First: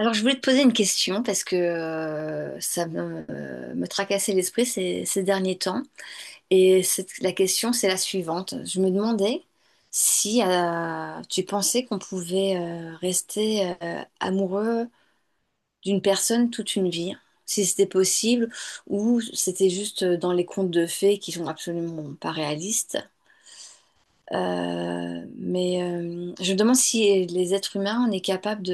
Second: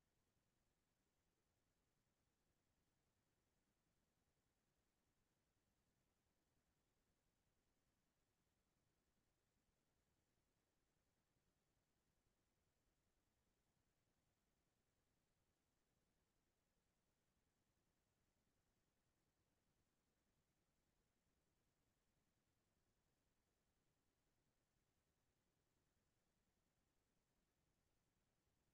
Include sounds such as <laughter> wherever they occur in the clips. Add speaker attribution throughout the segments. Speaker 1: Alors, je voulais te poser une question parce que ça me, me tracassait l'esprit ces derniers temps. La question, c'est la suivante. Je me demandais si tu pensais qu'on pouvait rester amoureux d'une personne toute une vie, si c'était possible, ou c'était juste dans les contes de fées qui sont absolument pas réalistes. Je me demande si les êtres humains, on est capable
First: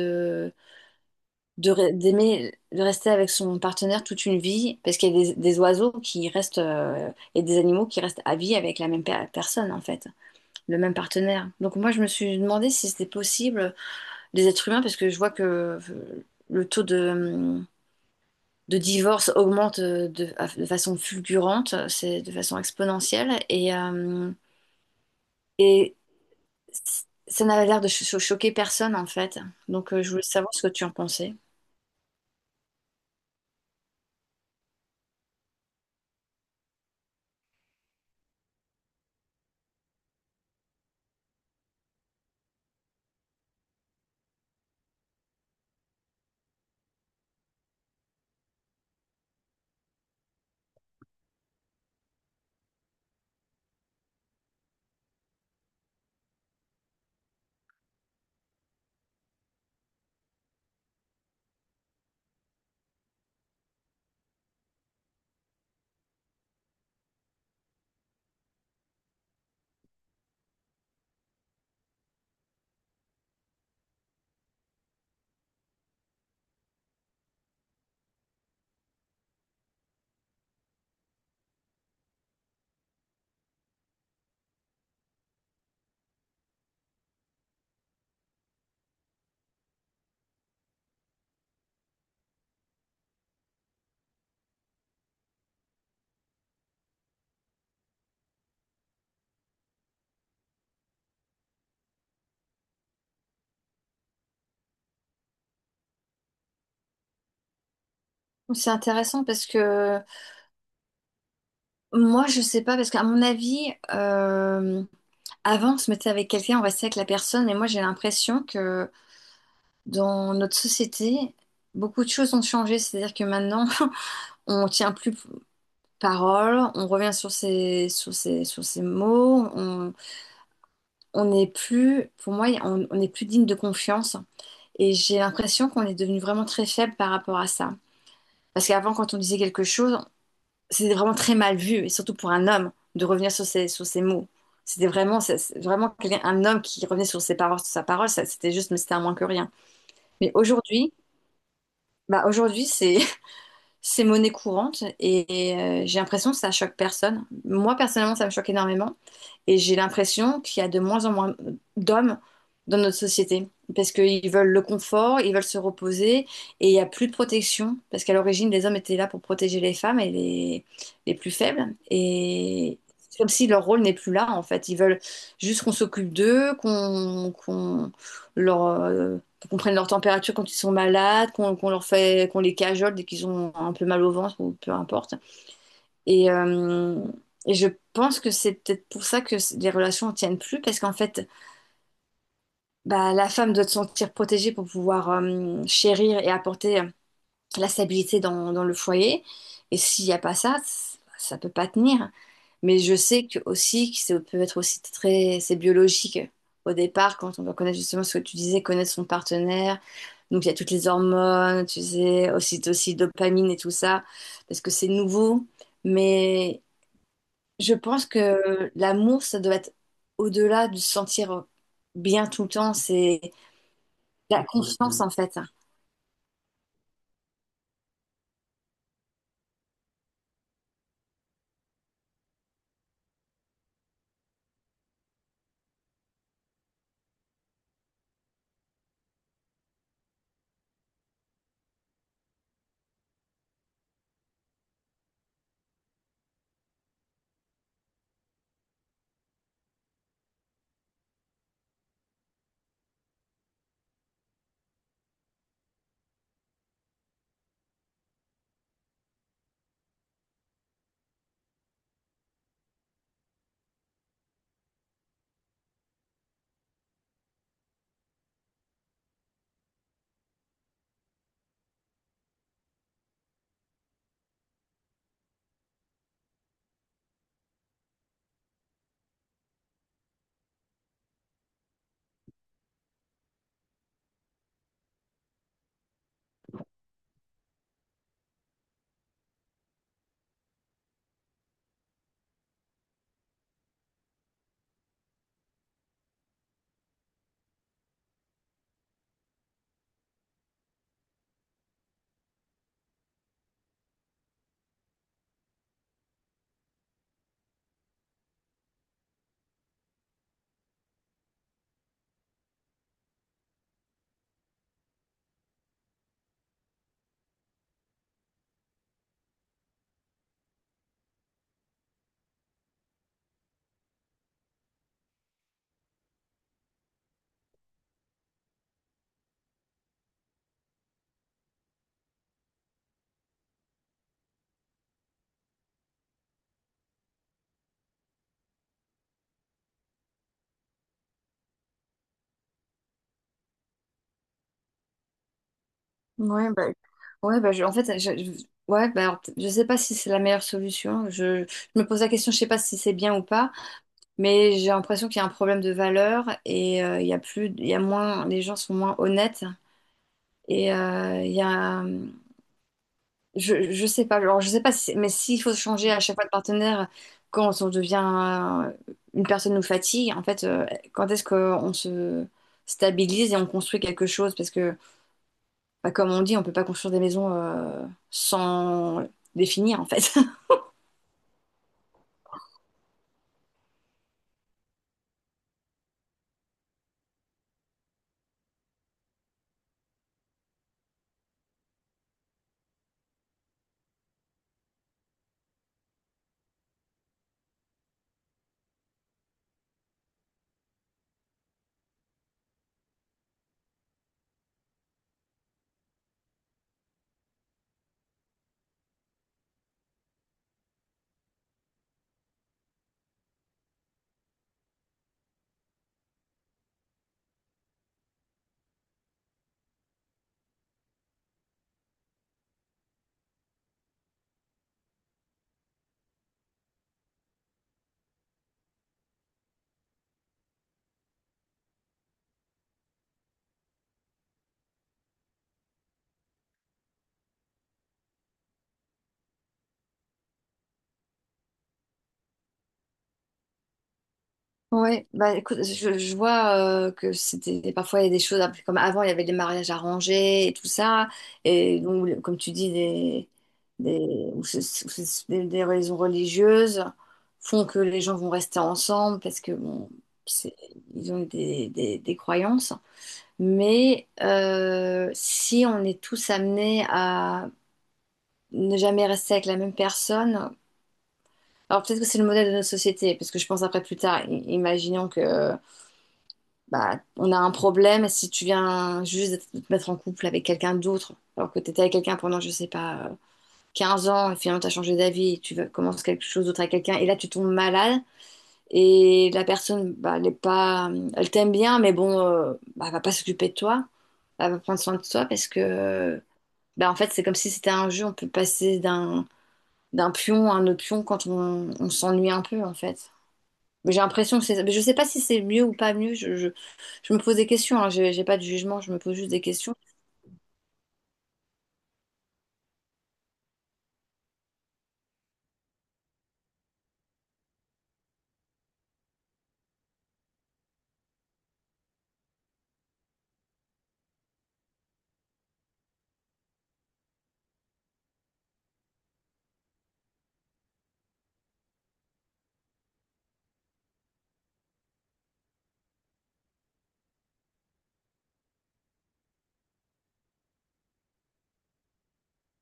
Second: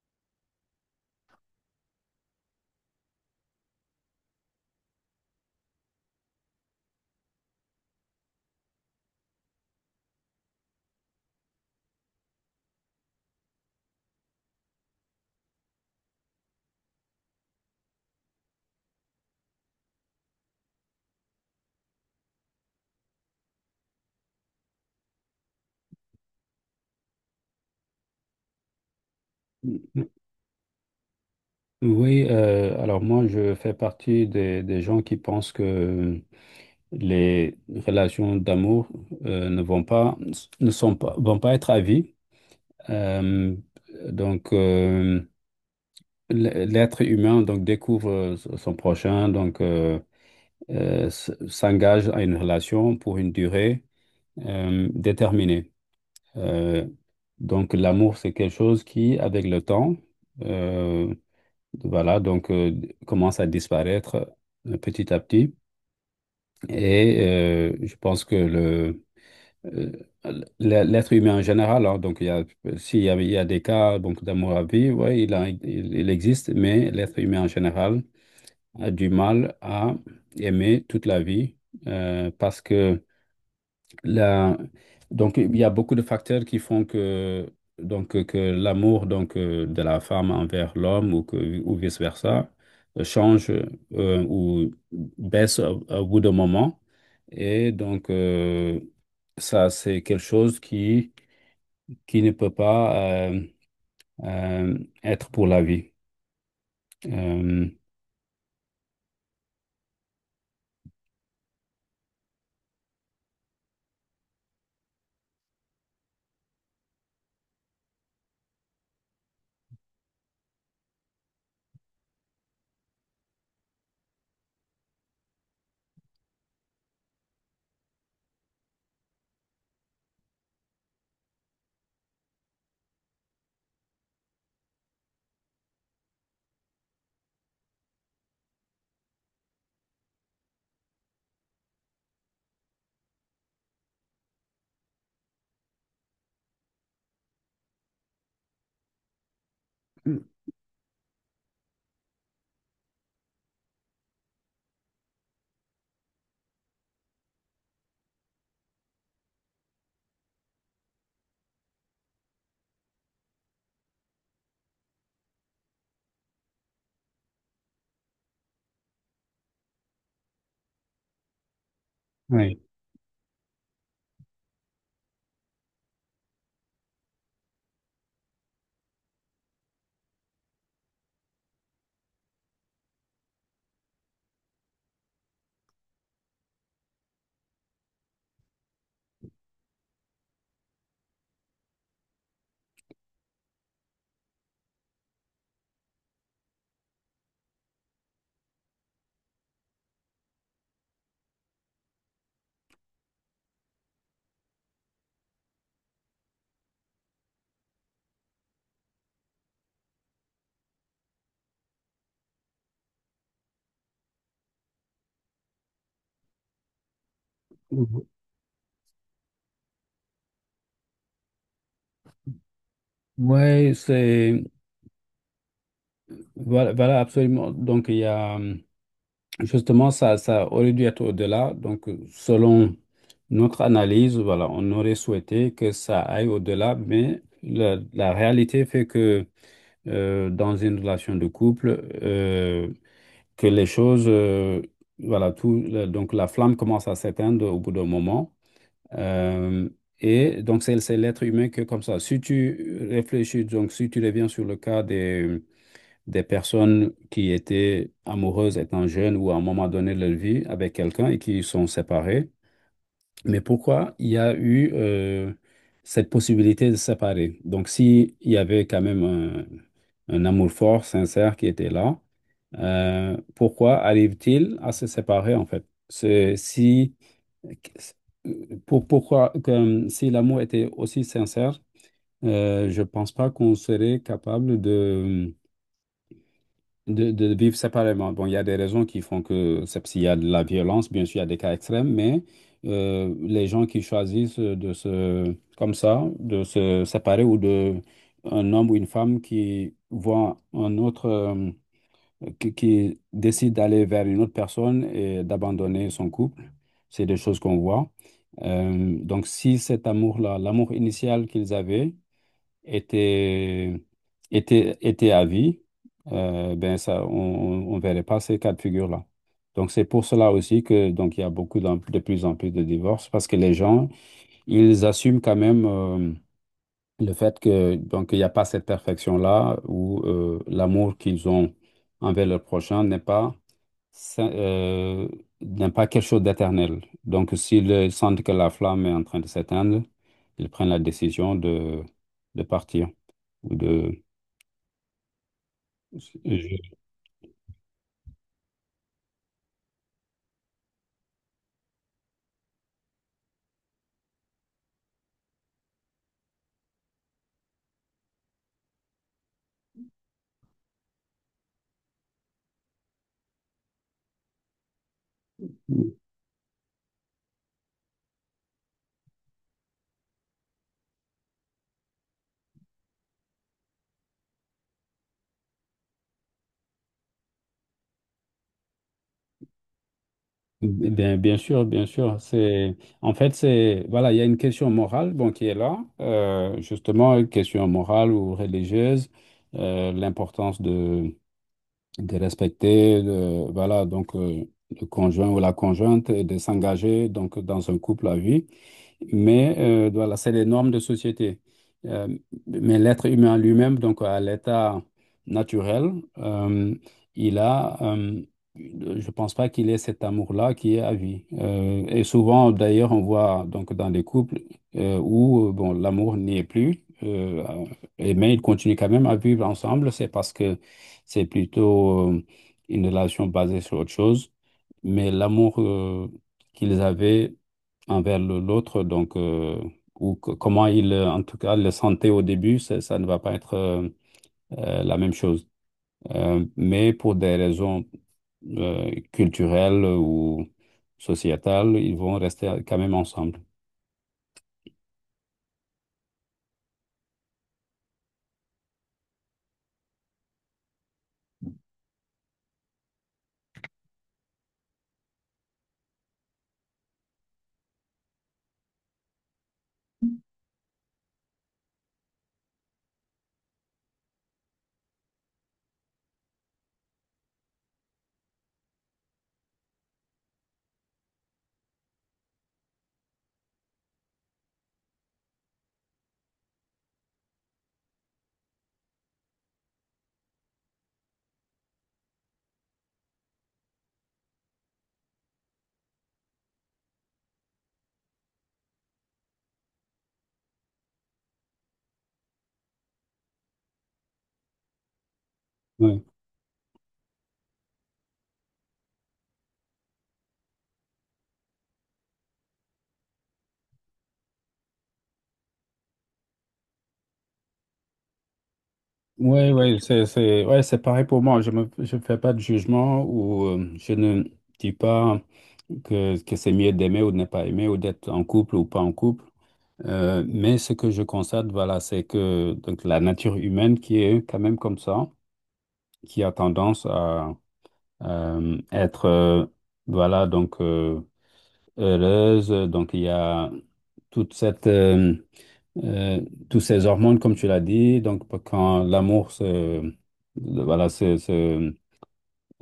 Speaker 1: d'aimer de rester avec son partenaire toute une vie parce qu'il y a des oiseaux qui restent et des animaux qui restent à vie avec la même personne, en fait le même partenaire. Donc moi je me suis demandé si c'était possible les êtres humains, parce que je vois que le taux de divorce augmente de façon fulgurante, c'est de façon exponentielle. Et c- Ça n'avait l'air de choquer personne en fait. Donc je voulais savoir ce que tu en pensais.
Speaker 2: Oui, alors moi je fais partie des gens qui pensent que les relations d'amour euh, ne vont pas, ne sont pas, vont pas être à vie. Euh, donc euh, l'être humain donc découvre son prochain, s'engage à une relation pour une durée déterminée. Euh, donc l'amour c'est quelque chose qui, avec le temps, euh, Voilà, donc euh, commence à disparaître petit à petit. Et je pense que euh, l'être humain en général, hein, il y a des cas donc d'amour à vie, ouais, il existe, mais l'être humain en général a du mal à aimer toute la vie parce que la- donc, il y a beaucoup de facteurs qui font que, donc, que l'amour de la femme envers l'homme ou, ou vice-versa change ou baisse au bout d'un moment. Et ça, c'est quelque chose qui ne peut pas euh, être pour la vie. Euh,
Speaker 1: C'est intéressant parce que moi, je sais pas, parce qu'à mon avis, avant, on se mettait avec quelqu'un, on restait avec la personne, et moi, j'ai l'impression que dans notre société, beaucoup de choses ont changé. C'est-à-dire que maintenant, <laughs> on tient plus parole, on revient sur ses mots, on n'est plus, pour moi, on n'est plus digne de confiance. Et j'ai l'impression qu'on est devenu vraiment très faible par rapport à ça. Parce qu'avant, quand on disait quelque chose, c'était vraiment très mal vu, et surtout pour un homme, de revenir sur ses mots. C'était vraiment, c'est vraiment un homme qui revenait sur ses paroles, sur sa parole, ça, c'était juste, mais c'était un moins que rien. Mais aujourd'hui, bah aujourd'hui, c'est, <laughs> c'est monnaie courante et, j'ai l'impression que ça choque personne. Moi, personnellement, ça me choque énormément. Et j'ai l'impression qu'il y a de moins en moins d'hommes dans notre société parce qu'ils veulent le confort, ils veulent se reposer, et il n'y a plus de protection, parce qu'à l'origine, les hommes étaient là pour protéger les femmes et les plus faibles.
Speaker 2: oui.
Speaker 1: Et c'est comme si leur rôle n'est plus là en fait. Ils veulent juste qu'on s'occupe d'eux, qu'on leur, qu'on prenne leur température quand ils sont malades, qu'on leur fait, qu'on les cajole dès qu'ils ont un peu mal au ventre ou peu importe. Et, je pense que c'est peut-être pour ça les relations ne tiennent plus, parce qu'en fait, bah, la femme doit se sentir protégée pour pouvoir chérir et apporter la stabilité dans le foyer. Et s'il n'y a pas ça, ça peut pas tenir. Mais je sais que aussi, que ça peut être aussi très, c'est biologique. Au départ, quand on doit connaître justement ce que tu disais, connaître son partenaire, donc il y a toutes les hormones, tu sais, aussi dopamine et tout ça, parce que c'est nouveau. Mais je pense que l'amour, ça doit être au-delà de se sentir bien tout le temps. C'est
Speaker 2: Oui, c'est...
Speaker 1: la confiance, en fait.
Speaker 2: Voilà, voilà, absolument. Donc, il y a... Justement, ça aurait dû être au-delà. Donc, selon notre analyse, voilà, on aurait souhaité que ça aille au-delà, mais la réalité fait que dans une relation de couple, que les choses, voilà, donc la flamme commence à s'éteindre au bout d'un moment. Euh, et donc, c'est l'être humain que comme ça. Si tu réfléchis, donc si tu reviens sur le cas des personnes qui étaient amoureuses étant jeunes ou à un moment donné de leur vie avec quelqu'un et qui sont séparées. Mais pourquoi il y a eu cette possibilité de se séparer? Donc, s'il y avait quand même un amour fort, sincère qui était là, pourquoi arrive-t-il à se séparer en fait? Si, pourquoi, comme si l'amour était aussi sincère, je ne pense pas qu'on serait capable de de vivre séparément. Bon, il y a des raisons qui font que c'est s'il y a de la violence, bien sûr, il y a des cas extrêmes, mais les gens qui choisissent de se, comme ça, de se séparer ou de un homme ou une femme qui voit un autre, qui décide d'aller vers une autre personne et d'abandonner son couple, c'est des choses qu'on voit. Donc, si cet amour-là, l'amour initial qu'ils avaient, était, était à vie, ben ça, on ne verrait pas ces cas de figure-là. Donc c'est pour cela aussi que donc il y a beaucoup de plus en plus de divorces parce que les gens, ils assument quand même le fait que donc il n'y a pas cette perfection-là où l'amour qu'ils ont envers leur prochain n'est pas ça- euh, n'est pas quelque chose d'éternel. Donc s'ils sentent que la flamme est en train de s'éteindre, ils prennent la décision de partir ou de
Speaker 1: Ouais, bah,
Speaker 2: je-
Speaker 1: ouais, bah, je- en fait, je- ouais, bah, alors, je sais pas si c'est la meilleure solution. Je me pose la question, je sais pas si c'est bien ou pas, mais j'ai l'impression qu'il y a un problème de valeur et il y a plus, il y a moins, les gens sont moins honnêtes et il y a, je sais pas, alors je sais pas, si, mais s'il faut changer à chaque fois de partenaire quand on devient une personne nous fatigue, en fait, quand est-ce qu'on se stabilise et on construit quelque chose? Parce que, bah, comme on dit, on peut pas construire des maisons sans les finir, en fait.
Speaker 2: bien, bien sûr, bien sûr. C'est en fait c'est voilà, il y a une question morale bon qui est là, justement une question morale ou religieuse, l'importance de respecter le, voilà, donc, le conjoint ou la conjointe et de s'engager donc, dans un couple à vie. Mais voilà, c'est les normes de société. Euh, mais l'être humain lui-même, donc à l'état naturel, euh, il a, euh, je pense pas qu'il ait cet amour-là qui est à vie. Et souvent, d'ailleurs, on voit donc dans des couples où bon, l'amour n'y est plus, et mais ils continuent quand même à vivre ensemble, c'est parce que c'est plutôt une relation basée sur autre chose, mais l'amour qu'ils avaient envers l'autre, donc, ou comment ils, en tout cas, le sentaient au début, ça ne va pas être la même chose. Mais pour des raisons culturelles ou sociétales, ils vont rester quand même ensemble.
Speaker 1: Ouais, bah écoute, je vois que c'était parfois, il y a des choses après, comme avant il y avait des mariages arrangés et tout ça, et donc comme tu dis des, ou c'est- des raisons religieuses font que les gens vont rester ensemble, parce que bon c'est- ils ont des croyances, mais si on est tous amenés à ne jamais rester avec la même personne, alors peut-être que c'est le modèle de notre société. Parce que je pense après plus tard, imaginons que bah, on a un problème si tu viens juste de te mettre en couple avec quelqu'un d'autre, alors que tu étais avec quelqu'un pendant, je sais pas, 15 ans, et finalement tu as changé d'avis, et commences quelque chose d'autre avec quelqu'un, et là tu tombes malade, et la personne, bah, elle est pas, elle t'aime bien, mais bon, bah, elle va pas s'occuper de toi, elle va prendre soin de toi, parce que, bah, en fait, c'est comme si c'était un jeu, on peut passer d'un d'un pion à un autre pion quand on s'ennuie un peu, en fait. Mais j'ai l'impression que c'est, mais je sais pas si c'est mieux ou pas mieux, je me pose des questions, hein, j'ai pas de jugement, je me pose juste des
Speaker 2: Ouais,
Speaker 1: questions.
Speaker 2: ouais, ouais, c'est pareil pour moi. Je fais pas de jugement ou je ne dis pas que c'est mieux d'aimer ou de ne pas aimer ou d'être en couple ou pas en couple. Mais ce que je constate, voilà, c'est que donc la nature humaine qui est quand même comme ça, qui a tendance à euh, être, euh, voilà, heureuse. Donc il y a toute cette euh, tous ces hormones, comme tu l'as dit, donc quand l'amour se, le- voilà, se-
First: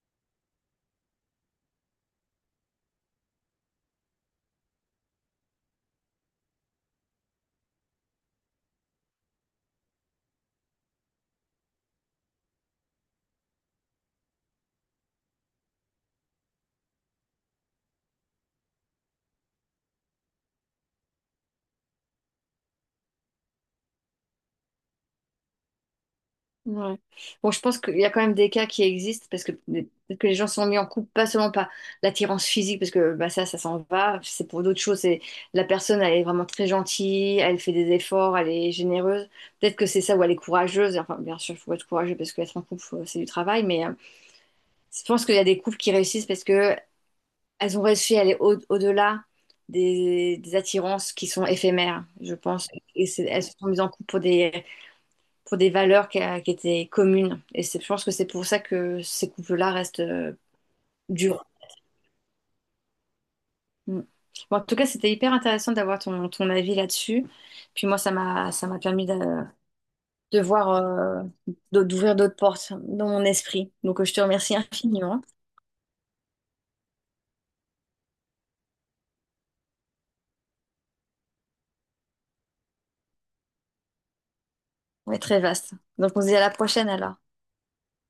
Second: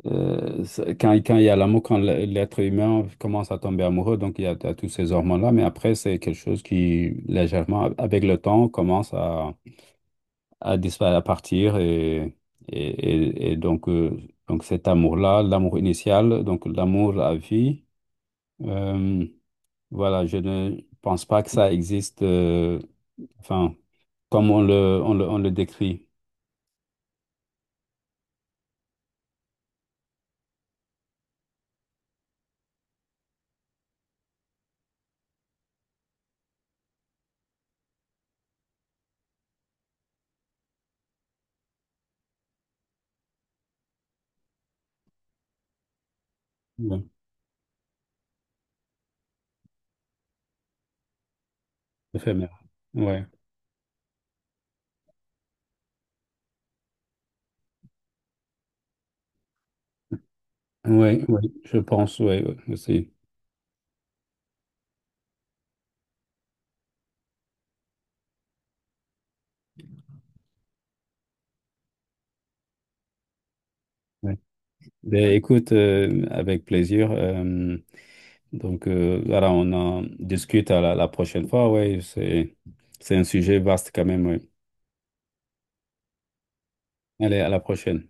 Speaker 2: se- quand, quand il y a l'amour, quand l'être humain commence à tomber amoureux, donc il y a, toutes ces hormones-là, mais après, c'est quelque chose qui, légèrement, avec le temps, commence à disparaître, à partir, et, et donc cet amour-là, l'amour initial, donc l'amour à vie, euh, voilà, je ne pense pas que ça existe, enfin, comme on le décrit.
Speaker 1: Ouais. Bon, je pense qu'il y a quand même des cas qui existent, parce que peut-être que les gens se sont mis en couple, pas seulement par l'attirance physique, parce que bah, ça s'en va, c'est pour d'autres choses. C'est la personne, elle est vraiment très gentille, elle fait des efforts, elle est généreuse. Peut-être que c'est ça, ou elle est courageuse. Enfin, bien sûr, il faut être courageux parce qu'être en couple, c'est du travail, mais je pense qu'il y a des couples qui réussissent parce que
Speaker 2: Ouais.
Speaker 1: elles ont réussi à aller au-delà des attirances qui sont éphémères, je
Speaker 2: Éphémère.
Speaker 1: pense.
Speaker 2: Ouais.
Speaker 1: Elles se sont mises en couple pour des valeurs qui étaient communes. Je pense que c'est pour ça que ces couples-là restent
Speaker 2: Oui,
Speaker 1: durs.
Speaker 2: oui, je pense, oui, aussi.
Speaker 1: Mm. Bon, en tout cas, c'était hyper intéressant d'avoir ton avis là-dessus. Puis moi, ça m'a permis de voir, d'ouvrir d'autres portes dans mon esprit. Donc, je te
Speaker 2: Ouais.
Speaker 1: remercie infiniment.
Speaker 2: Ben, écoute, avec plaisir. Voilà, on en discute à la prochaine fois. Ouais, c'est un sujet vaste quand même. Ouais.
Speaker 1: Ouais, très vaste. Donc, on se dit à la prochaine alors.
Speaker 2: Allez, à la prochaine.